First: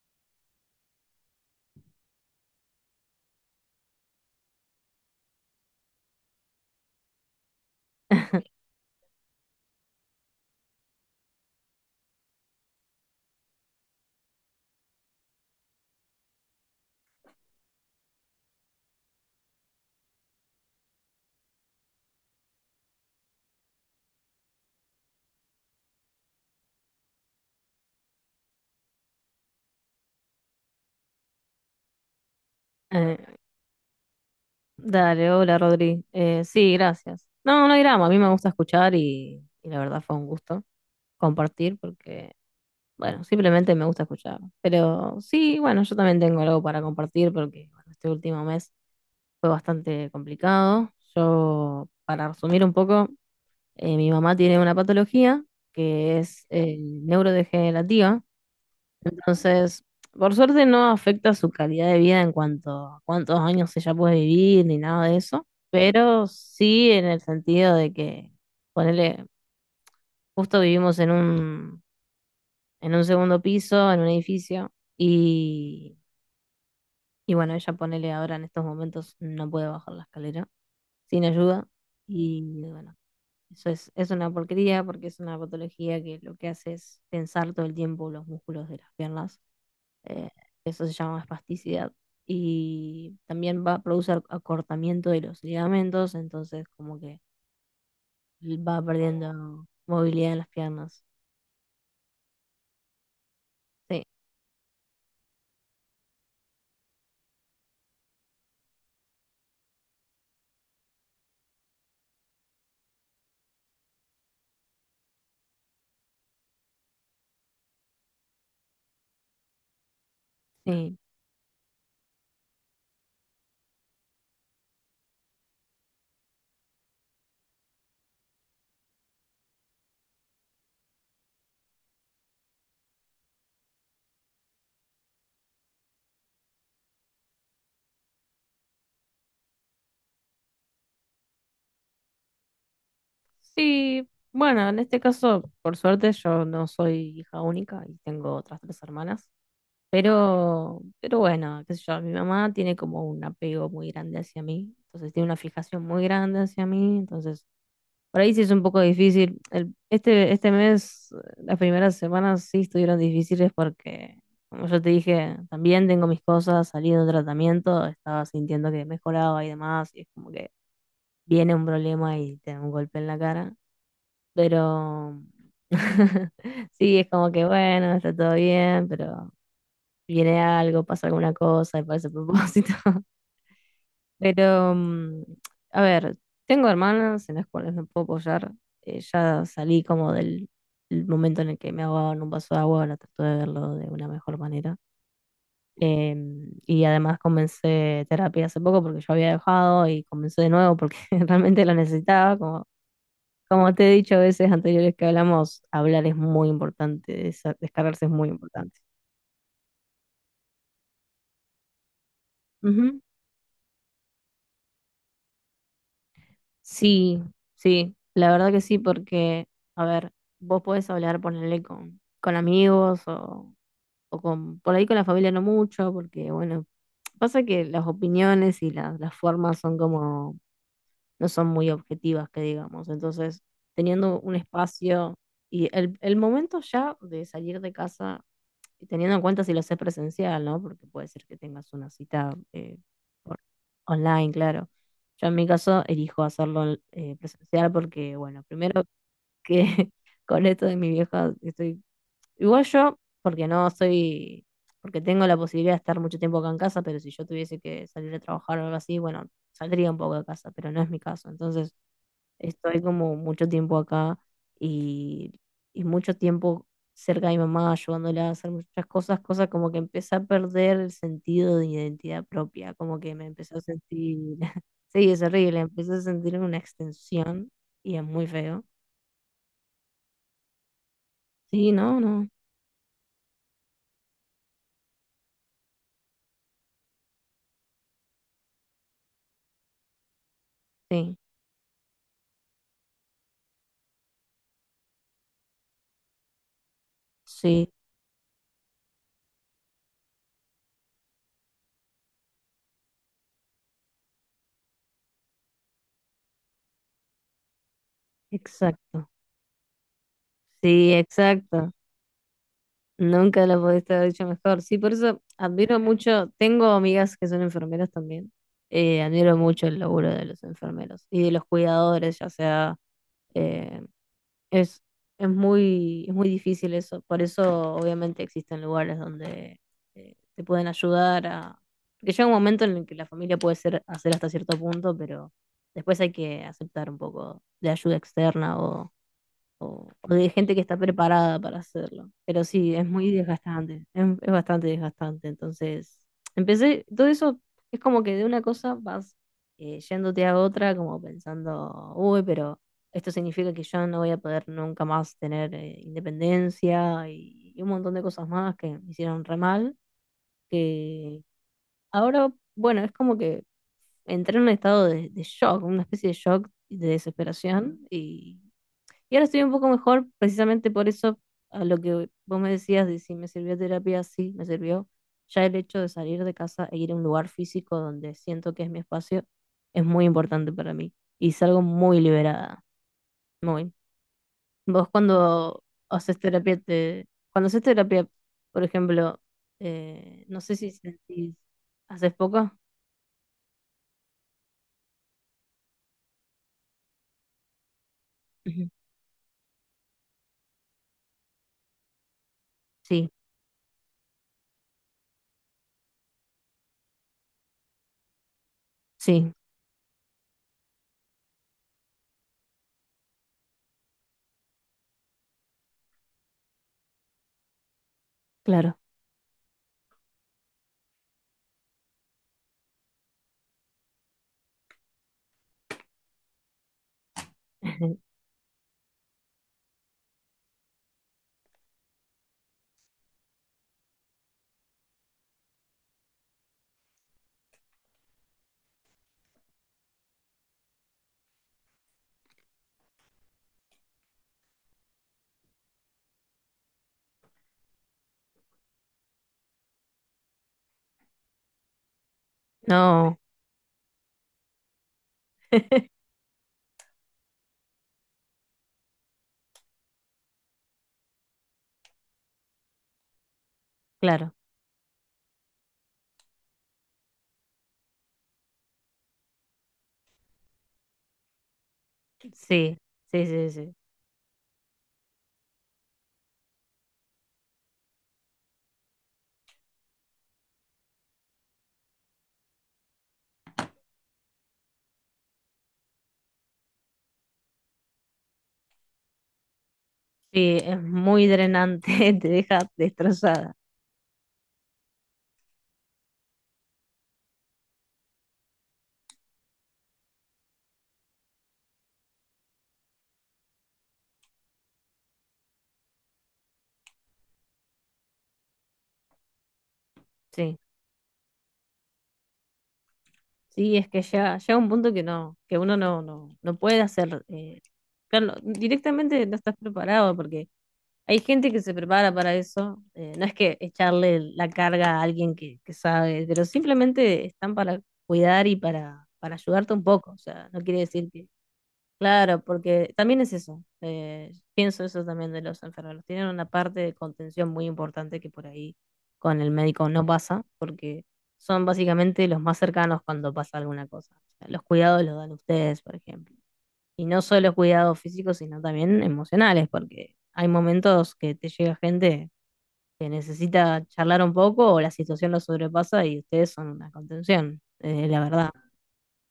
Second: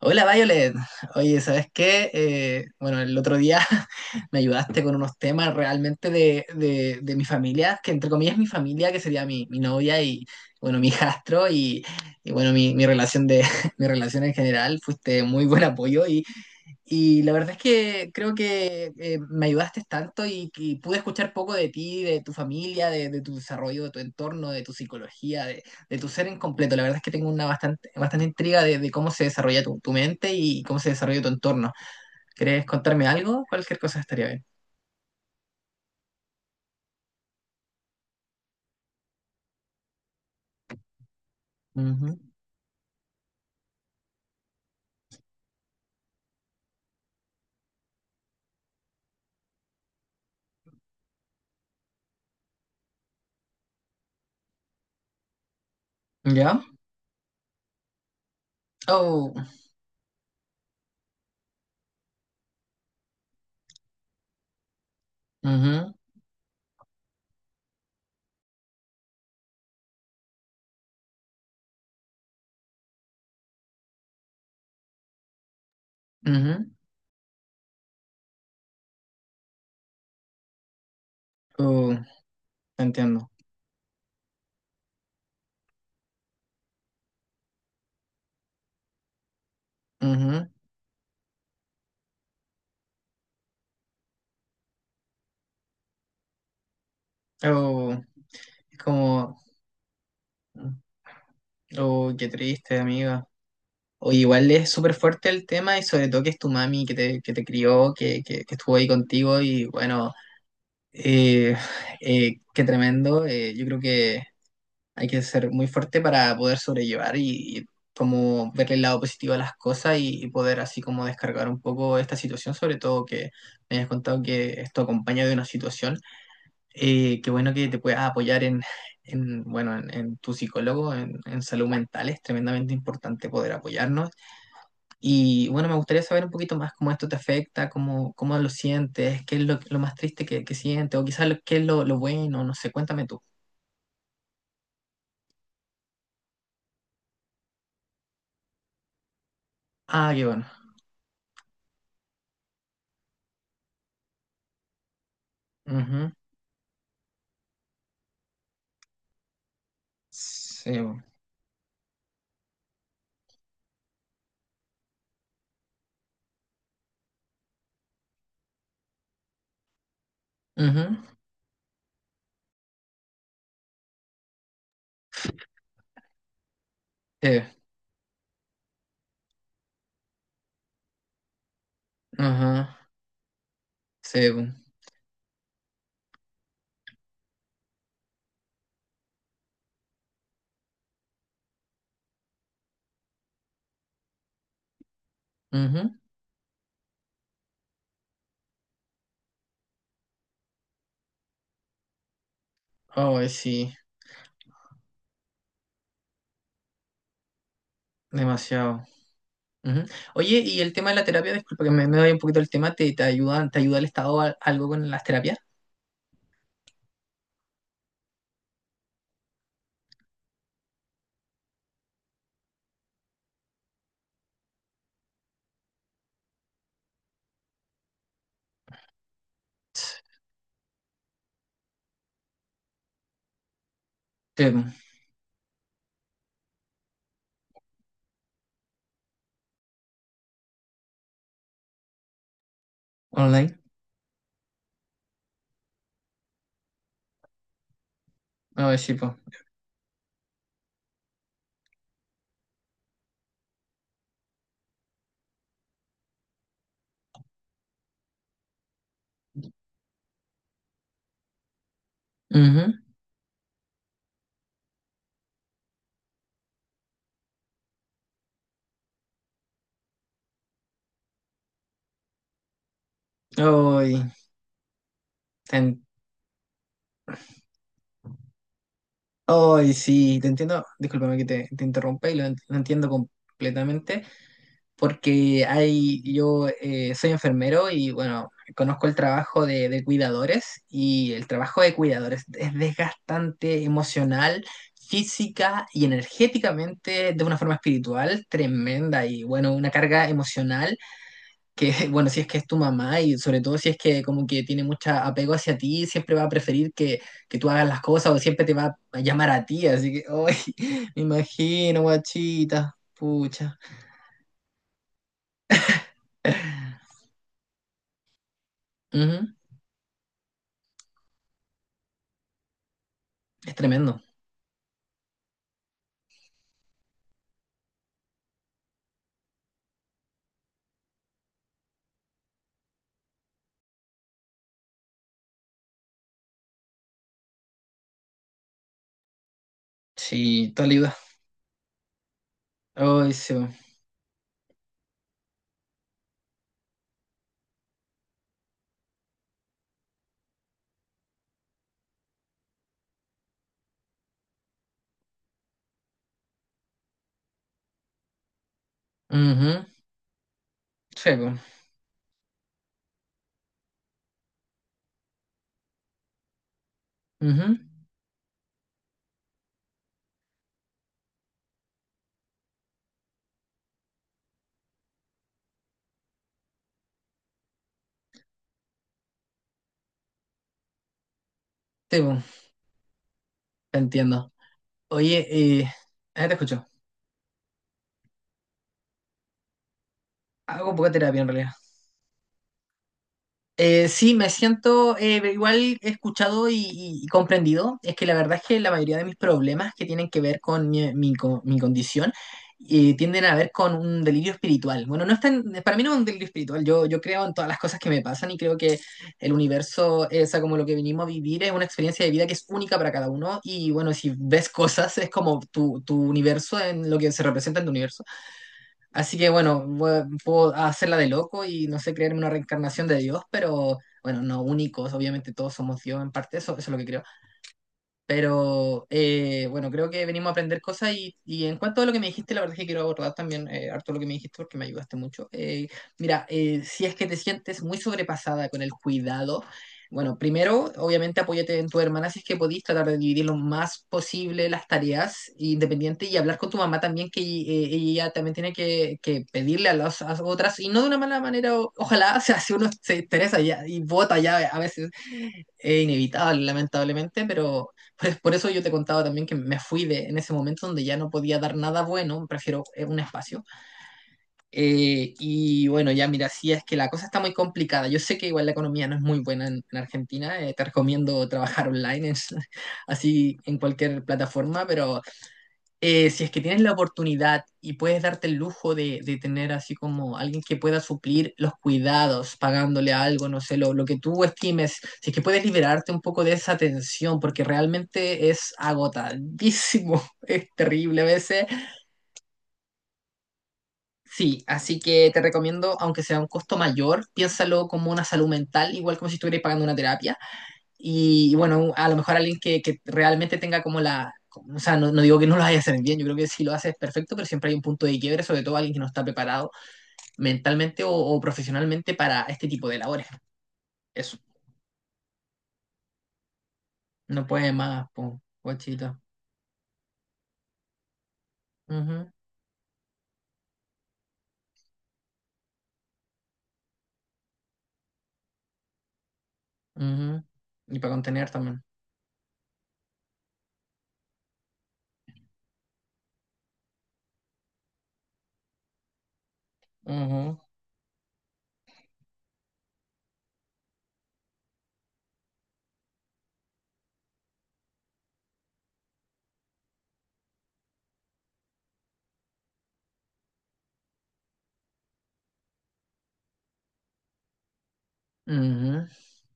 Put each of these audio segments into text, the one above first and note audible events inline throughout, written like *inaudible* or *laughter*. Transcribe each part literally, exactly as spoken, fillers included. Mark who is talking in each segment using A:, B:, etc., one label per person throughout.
A: Hola Violet, oye, ¿sabes qué? Eh, bueno, el otro día *laughs* me ayudaste con unos temas realmente de, de, de mi familia, que entre comillas mi familia, que sería mi, mi novia y, bueno, mi hijastro y, y, bueno, mi, mi relación de, *laughs* mi relación en general. Fuiste muy buen apoyo y la verdad es que creo que eh, me ayudaste tanto y, y pude escuchar poco de ti, de tu familia, de, de tu desarrollo, de tu entorno, de tu psicología, de, de tu ser en completo. La verdad es que tengo una bastante, bastante intriga de, de cómo se desarrolla tu, tu mente y cómo se desarrolla tu entorno. ¿Querés contarme
B: Eh,
A: algo? Cualquier cosa estaría bien.
B: dale, hola Rodri. Eh, sí, gracias. No, no hay drama, a mí me gusta escuchar y, y la verdad fue un gusto compartir porque, bueno, simplemente me gusta escuchar. Pero sí, bueno, yo también tengo algo para compartir porque bueno, este último mes fue bastante complicado. Yo, para resumir un poco, eh, mi mamá tiene una patología que
A: Ujú.
B: es
A: ¿Ya?
B: eh, neurodegenerativa.
A: Oh,
B: Entonces, por suerte no afecta su calidad de vida en cuanto a cuántos años ella puede vivir ni nada de eso,
A: ujú,
B: pero sí en el sentido de que, ponele, justo vivimos en un, en un segundo piso, en un edificio, y,
A: ujú.
B: y bueno, ella ponele ahora en estos momentos no puede bajar la escalera sin ayuda,
A: Oh,
B: y bueno,
A: entiendo.
B: eso es, es una porquería porque es una patología que lo que hace es tensar todo el tiempo los músculos de las piernas. eh,
A: Ujú.
B: eso se llama espasticidad. Y también va a producir acortamiento de los ligamentos, entonces como que
A: Oh, es
B: va
A: como...
B: perdiendo movilidad en las piernas.
A: Oh, qué triste, amiga.
B: Sí,
A: O igual es súper fuerte el tema y sobre todo que es tu mami que te, que te crió, que, que, que estuvo ahí contigo y bueno, eh, eh, qué tremendo. Eh, yo creo que hay que ser muy fuerte para poder sobrellevar y, y como verle el lado positivo a las cosas y, y poder así
B: sí.
A: como descargar un poco esta situación, sobre todo que me hayas contado que esto acompaña de una situación. Eh, qué bueno que te puedas apoyar en, en, bueno, en, en tu psicólogo, en, en salud mental. Es tremendamente importante poder apoyarnos y bueno, me gustaría saber un poquito más cómo esto te afecta, cómo, cómo lo sientes, qué es lo, lo más triste que, que sientes, o quizás lo- qué es lo, lo bueno, no sé, cuéntame tú.
B: Sí, bueno, en este caso, por suerte, yo no soy hija única y tengo otras tres hermanas.
A: Ah, qué bueno.
B: Pero, pero bueno, qué sé yo, mi mamá tiene como un apego muy grande hacia mí, entonces tiene una fijación muy
A: Ujú.
B: grande hacia mí, entonces por ahí sí es un poco difícil. El- este, este
A: Sí, bo.
B: mes, las primeras semanas sí estuvieron difíciles porque, como yo te dije, también tengo mis cosas, salí de un tratamiento, estaba sintiendo que mejoraba y demás, y es como que
A: Ujú.
B: viene un problema y te da un golpe en la cara. Pero *laughs* sí, es como
A: Sí.
B: que bueno, está todo bien, pero viene algo, pasa alguna cosa y parece a propósito.
A: Ajá. Sí, bo.
B: Pero, mm, a ver, tengo hermanas en las cuales me puedo apoyar. Eh, ya salí como del, del momento en el que me ahogaba en un vaso de agua, ahora trato de verlo de una mejor manera.
A: Ujú.
B: Em, y además comencé terapia hace poco porque yo había dejado y comencé de nuevo porque *laughs* realmente lo necesitaba. Como,
A: Ay, sí,
B: como te he dicho a veces anteriores que hablamos, hablar es muy importante, desa- descargarse es muy
A: demasiado.
B: importante.
A: Ujú. Oye, y el tema de la terapia, disculpa que me, me doy un poquito el tema, ¿te, te ayudan, te ayuda el Estado a- algo con las terapias?
B: Sí, sí, la verdad que sí, porque, a ver, vos podés hablar, ponerle con, con amigos o, o con, por ahí con la familia no mucho, porque, bueno, pasa que las opiniones y las las formas son como, no son muy objetivas, que digamos. Entonces, teniendo un
A: Sí, bo.
B: espacio y el, el momento ya de salir de casa y teniendo en cuenta si lo haces presencial, ¿no? Porque puede ser que tengas una cita eh, por-
A: Online.
B: online, claro. Yo en mi caso elijo hacerlo eh, presencial porque, bueno,
A: Ay,
B: primero
A: sí, pues.
B: que *laughs* con esto de mi vieja estoy... Igual yo, porque no soy... Porque tengo la posibilidad de estar mucho tiempo acá en casa, pero si yo tuviese que salir a trabajar o algo así, bueno, saldría un poco de casa, pero no es mi caso. Entonces, estoy como mucho tiempo acá y, y mucho tiempo cerca de mi mamá, ayudándola a hacer muchas cosas, cosas como que empecé a perder el sentido de identidad propia, como que me empecé a
A: Ay,
B: sentir, *laughs* sí, es horrible,
A: te
B: empecé a sentirme una extensión y es muy feo.
A: ay, sí, te entiendo, discúlpame que te, te
B: Sí, no,
A: interrumpa y lo,
B: no,
A: ent- lo entiendo completamente, porque hay, yo eh, soy enfermero y bueno, conozco el trabajo de, de cuidadores y
B: sí,
A: el trabajo de cuidadores es desgastante emocional, física y energéticamente de una forma
B: sí,
A: espiritual tremenda y bueno, una carga emocional que, *laughs* bueno, si es que es tu mamá y sobre todo si es que como que tiene mucho apego hacia ti, siempre va a preferir que, que tú hagas las cosas o siempre te va a
B: exacto,
A: llamar a ti, así que, hoy *laughs*
B: sí,
A: me
B: exacto,
A: imagino, guachita,
B: nunca
A: pucha.
B: lo pudiste haber dicho mejor. Sí, por eso admiro mucho, tengo amigas que son enfermeras también. Eh,
A: Ujú.
B: admiro mucho el laburo de los enfermeros y de los cuidadores, ya sea,
A: Es
B: eh,
A: tremendo.
B: es, es muy, es muy difícil eso. Por eso obviamente existen lugares donde eh, te pueden ayudar a... Porque llega un momento en el que la familia puede ser, hacer hasta cierto punto, pero después hay que aceptar un poco de ayuda externa o, o de
A: Sí,
B: gente
A: te
B: que está
A: ayuda.
B: preparada para hacerlo. Pero sí, es
A: Ay,
B: muy
A: sí, po.
B: desgastante, es, es bastante desgastante. Entonces, empecé, todo eso es como que de una cosa vas eh, yéndote a otra, como pensando, uy, pero esto significa que yo no voy a poder nunca más tener eh, independencia y, y un montón de cosas más que me hicieron re
A: Ujú.
B: mal,
A: Sí,
B: que
A: po.
B: ahora, bueno, es como que entré en un estado de, de shock, una especie de shock y de
A: Ujú.
B: desesperación y y ahora estoy un poco mejor, precisamente por eso, a lo que vos me decías de si me sirvió terapia, sí, me sirvió. Ya el hecho de salir de casa e ir a un lugar físico donde siento que es mi espacio es muy importante para mí. Y salgo
A: Sí,
B: muy
A: po.
B: liberada, muy.
A: Te entiendo.
B: Vos
A: Oye,
B: cuando
A: eh,
B: haces
A: ah, te
B: terapia,
A: escucho.
B: te... cuando haces terapia, por ejemplo, eh, no sé
A: Hago
B: si
A: poca terapia en
B: sentís,
A: realidad.
B: ¿haces poco?
A: Eh, sí, me siento eh, igual escuchado y, y- y comprendido. Es que la verdad es que la
B: Ujú.
A: mayoría de mis problemas que tienen que ver con mi, mi co- mi condición eh,
B: Sí,
A: tienden a ver con un delirio espiritual. Bueno, no es tan- para mí no es un delirio espiritual. Yo, yo creo en todas las cosas que me pasan y creo que el
B: sí,
A: universo, eh, o sea, como lo que venimos a vivir, es una experiencia de vida que es única para cada uno. Y bueno, si ves cosas, es como tu, tu universo en lo que se representa en tu universo.
B: claro.
A: Así que bueno, voy- puedo hacerla de loco y no sé, creerme una reencarnación de Dios, pero bueno, no únicos, obviamente todos somos Dios en parte, eso, eso es lo que creo.
B: *laughs*
A: Pero eh, bueno, creo que venimos a aprender cosas y, y en cuanto a lo que me dijiste, la verdad es que quiero abordar también eh, harto lo que me dijiste porque me ayudaste mucho. Eh, mira, eh, si es que te sientes muy sobrepasada con el cuidado, bueno, primero, obviamente apóyate en tu hermana si es que podís tratar de dividir lo más posible las tareas independientes y hablar con tu mamá también, que eh, ella también tiene que, que pedirle a las a otras y no de una mala manera, o- ojalá, *laughs* o sea, si uno se
B: No,
A: interesa ya y vota ya a veces es inevitable, lamentablemente, pero pues, por eso yo te contaba también que me fui de, en ese momento donde ya no podía dar nada bueno, prefiero eh, un espacio.
B: claro.
A: Eh, y bueno, ya mira, sí es que la cosa está muy complicada. Yo sé que igual la economía no es muy buena en, en Argentina, eh, te recomiendo trabajar online, es-
B: Sí,
A: *laughs*
B: sí,
A: así
B: sí,
A: en
B: sí.
A: cualquier plataforma, pero eh, si es que tienes la oportunidad y puedes darte el lujo de, de tener así como alguien que pueda suplir los cuidados, pagándole algo, no sé, lo, lo que tú estimes, si es que puedes liberarte un poco de esa tensión, porque realmente es agotadísimo, *laughs* es
B: Sí, es
A: terrible a
B: muy
A: veces.
B: drenante, *laughs* te deja destrozada.
A: Sí, así que te recomiendo, aunque sea un costo mayor, piénsalo como una salud mental, igual como si estuvieras pagando una terapia. Y bueno, a lo mejor alguien que, que realmente tenga como la... O sea, no, no digo que no lo vaya a hacer bien, yo creo que si lo hace es perfecto, pero siempre hay un punto de quiebre, sobre todo alguien que no está preparado
B: Sí,
A: mentalmente o, o profesionalmente para este tipo de labores.
B: sí, es que
A: Eso,
B: ya llega un punto que no, que uno no, no, no puede
A: no
B: hacer,
A: puede
B: eh,
A: más, po,
B: claro,
A: guachita.
B: directamente no estás preparado porque hay gente que se
A: Ujú,
B: prepara para eso. Eh, no es que echarle la carga a alguien que, que sabe, pero simplemente están para cuidar y para, para ayudarte un poco.
A: ujú.
B: O sea, no
A: Y
B: quiere
A: para
B: decir
A: contener
B: que
A: también.
B: claro, porque también es eso. Eh, pienso eso también de los enfermeros. Tienen una parte de contención muy importante que por ahí con el médico no
A: Ujú,
B: pasa, porque son básicamente los más cercanos cuando pasa alguna cosa. O sea, los cuidados los dan ustedes, por ejemplo. Y no solo cuidados físicos, sino también emocionales, porque hay momentos que te llega gente que necesita charlar un poco o la situación lo sobrepasa y ustedes son una contención, eh, la verdad.
A: ujú.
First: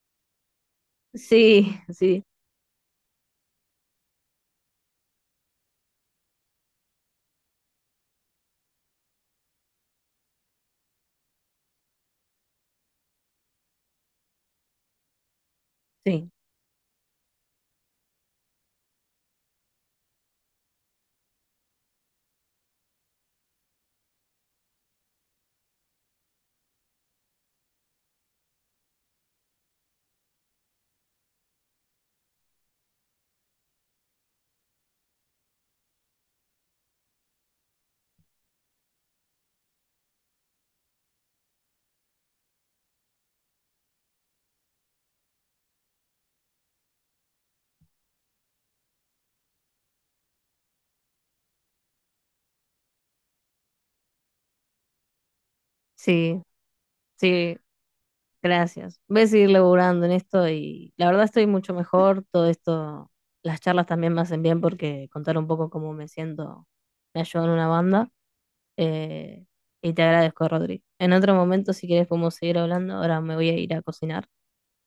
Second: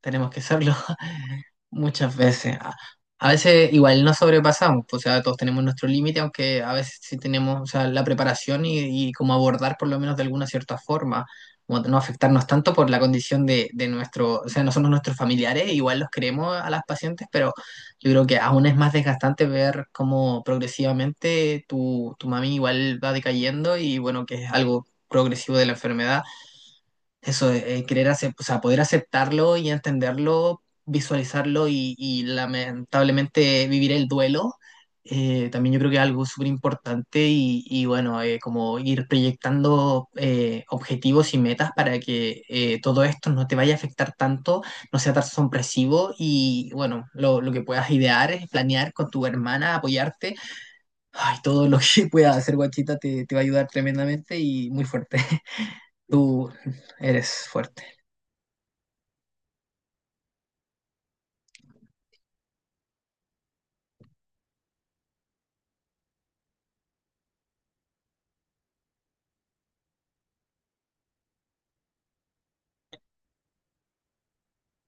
A: Tenemos que serlo. *laughs*
B: Sí,
A: Muchas
B: sí,
A: veces. A, a veces igual no sobrepasamos, pues, o sea, todos tenemos nuestro límite, aunque a veces sí tenemos, o sea, la preparación y, y cómo abordar por lo menos de alguna cierta forma, como no afectarnos tanto por la condición de, de nuestro, o sea, no somos nuestros familiares, igual los
B: sí,
A: queremos a las pacientes, pero yo creo que aún es más desgastante ver cómo progresivamente tu, tu mami igual va decayendo y bueno, que es algo progresivo de la enfermedad eso, eh, querer acep- o sea, poder aceptarlo y entenderlo, visualizarlo y, y lamentablemente vivir el duelo, eh, también yo creo que es algo súper importante y, y bueno, eh, como ir proyectando eh, objetivos y metas para que eh, todo esto no te vaya a afectar tanto, no sea tan sorpresivo y bueno, lo, lo que puedas idear, es planear con tu hermana, apoyarte, ay, todo lo que *laughs* puedas hacer, guachita, te, te va a ayudar tremendamente y muy fuerte. *laughs*
B: sí,
A: Tú eres
B: sí.
A: fuerte.
B: Gracias. Voy a seguir laburando en esto y la verdad estoy mucho mejor. Todo esto, las charlas también me hacen bien porque contar un poco cómo me siento me ayuda en una banda. Eh, y te agradezco, Rodri. En otro momento, si quieres, podemos seguir hablando. Ahora me voy a ir a cocinar.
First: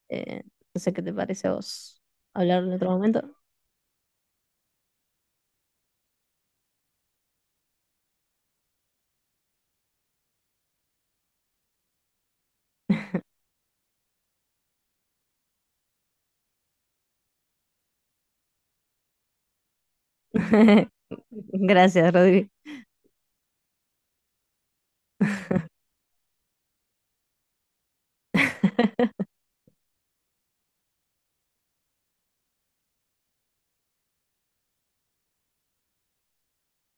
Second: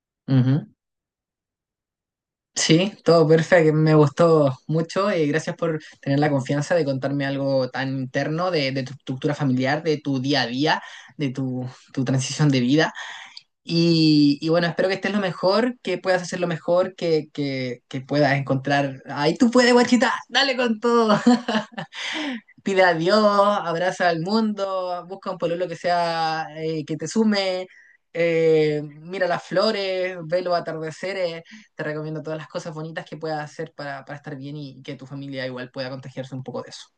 B: Eh,
A: Ujú.
B: no sé qué te parece a vos hablar en otro
A: Sí, todo
B: momento.
A: perfecto, me gustó mucho y gracias por tener la confianza de contarme algo tan interno de, de tu estructura familiar, de tu día a día, de tu, tu transición de vida. Y, y bueno, espero que estés lo mejor, que puedas hacer lo mejor, que, que, que puedas encontrar... Ahí tú puedes, guachita, dale con
B: *laughs*
A: todo. *laughs*
B: Gracias, Rodri.
A: Pide a Dios, abraza al mundo, busca un pololo que sea, eh, que te sume, eh,
B: *laughs*
A: mira las flores, ve los atardeceres, te recomiendo todas las cosas bonitas que puedas hacer para, para estar bien y que tu familia igual pueda contagiarse un poco de eso.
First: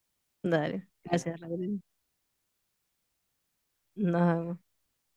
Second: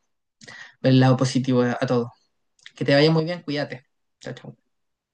B: Dale.
A: Ver el lado
B: Gracias,
A: positivo a,
B: Rodri.
A: todo. Que te vaya muy bien, cuídate.
B: Nos
A: Chao,
B: vemos.
A: chao.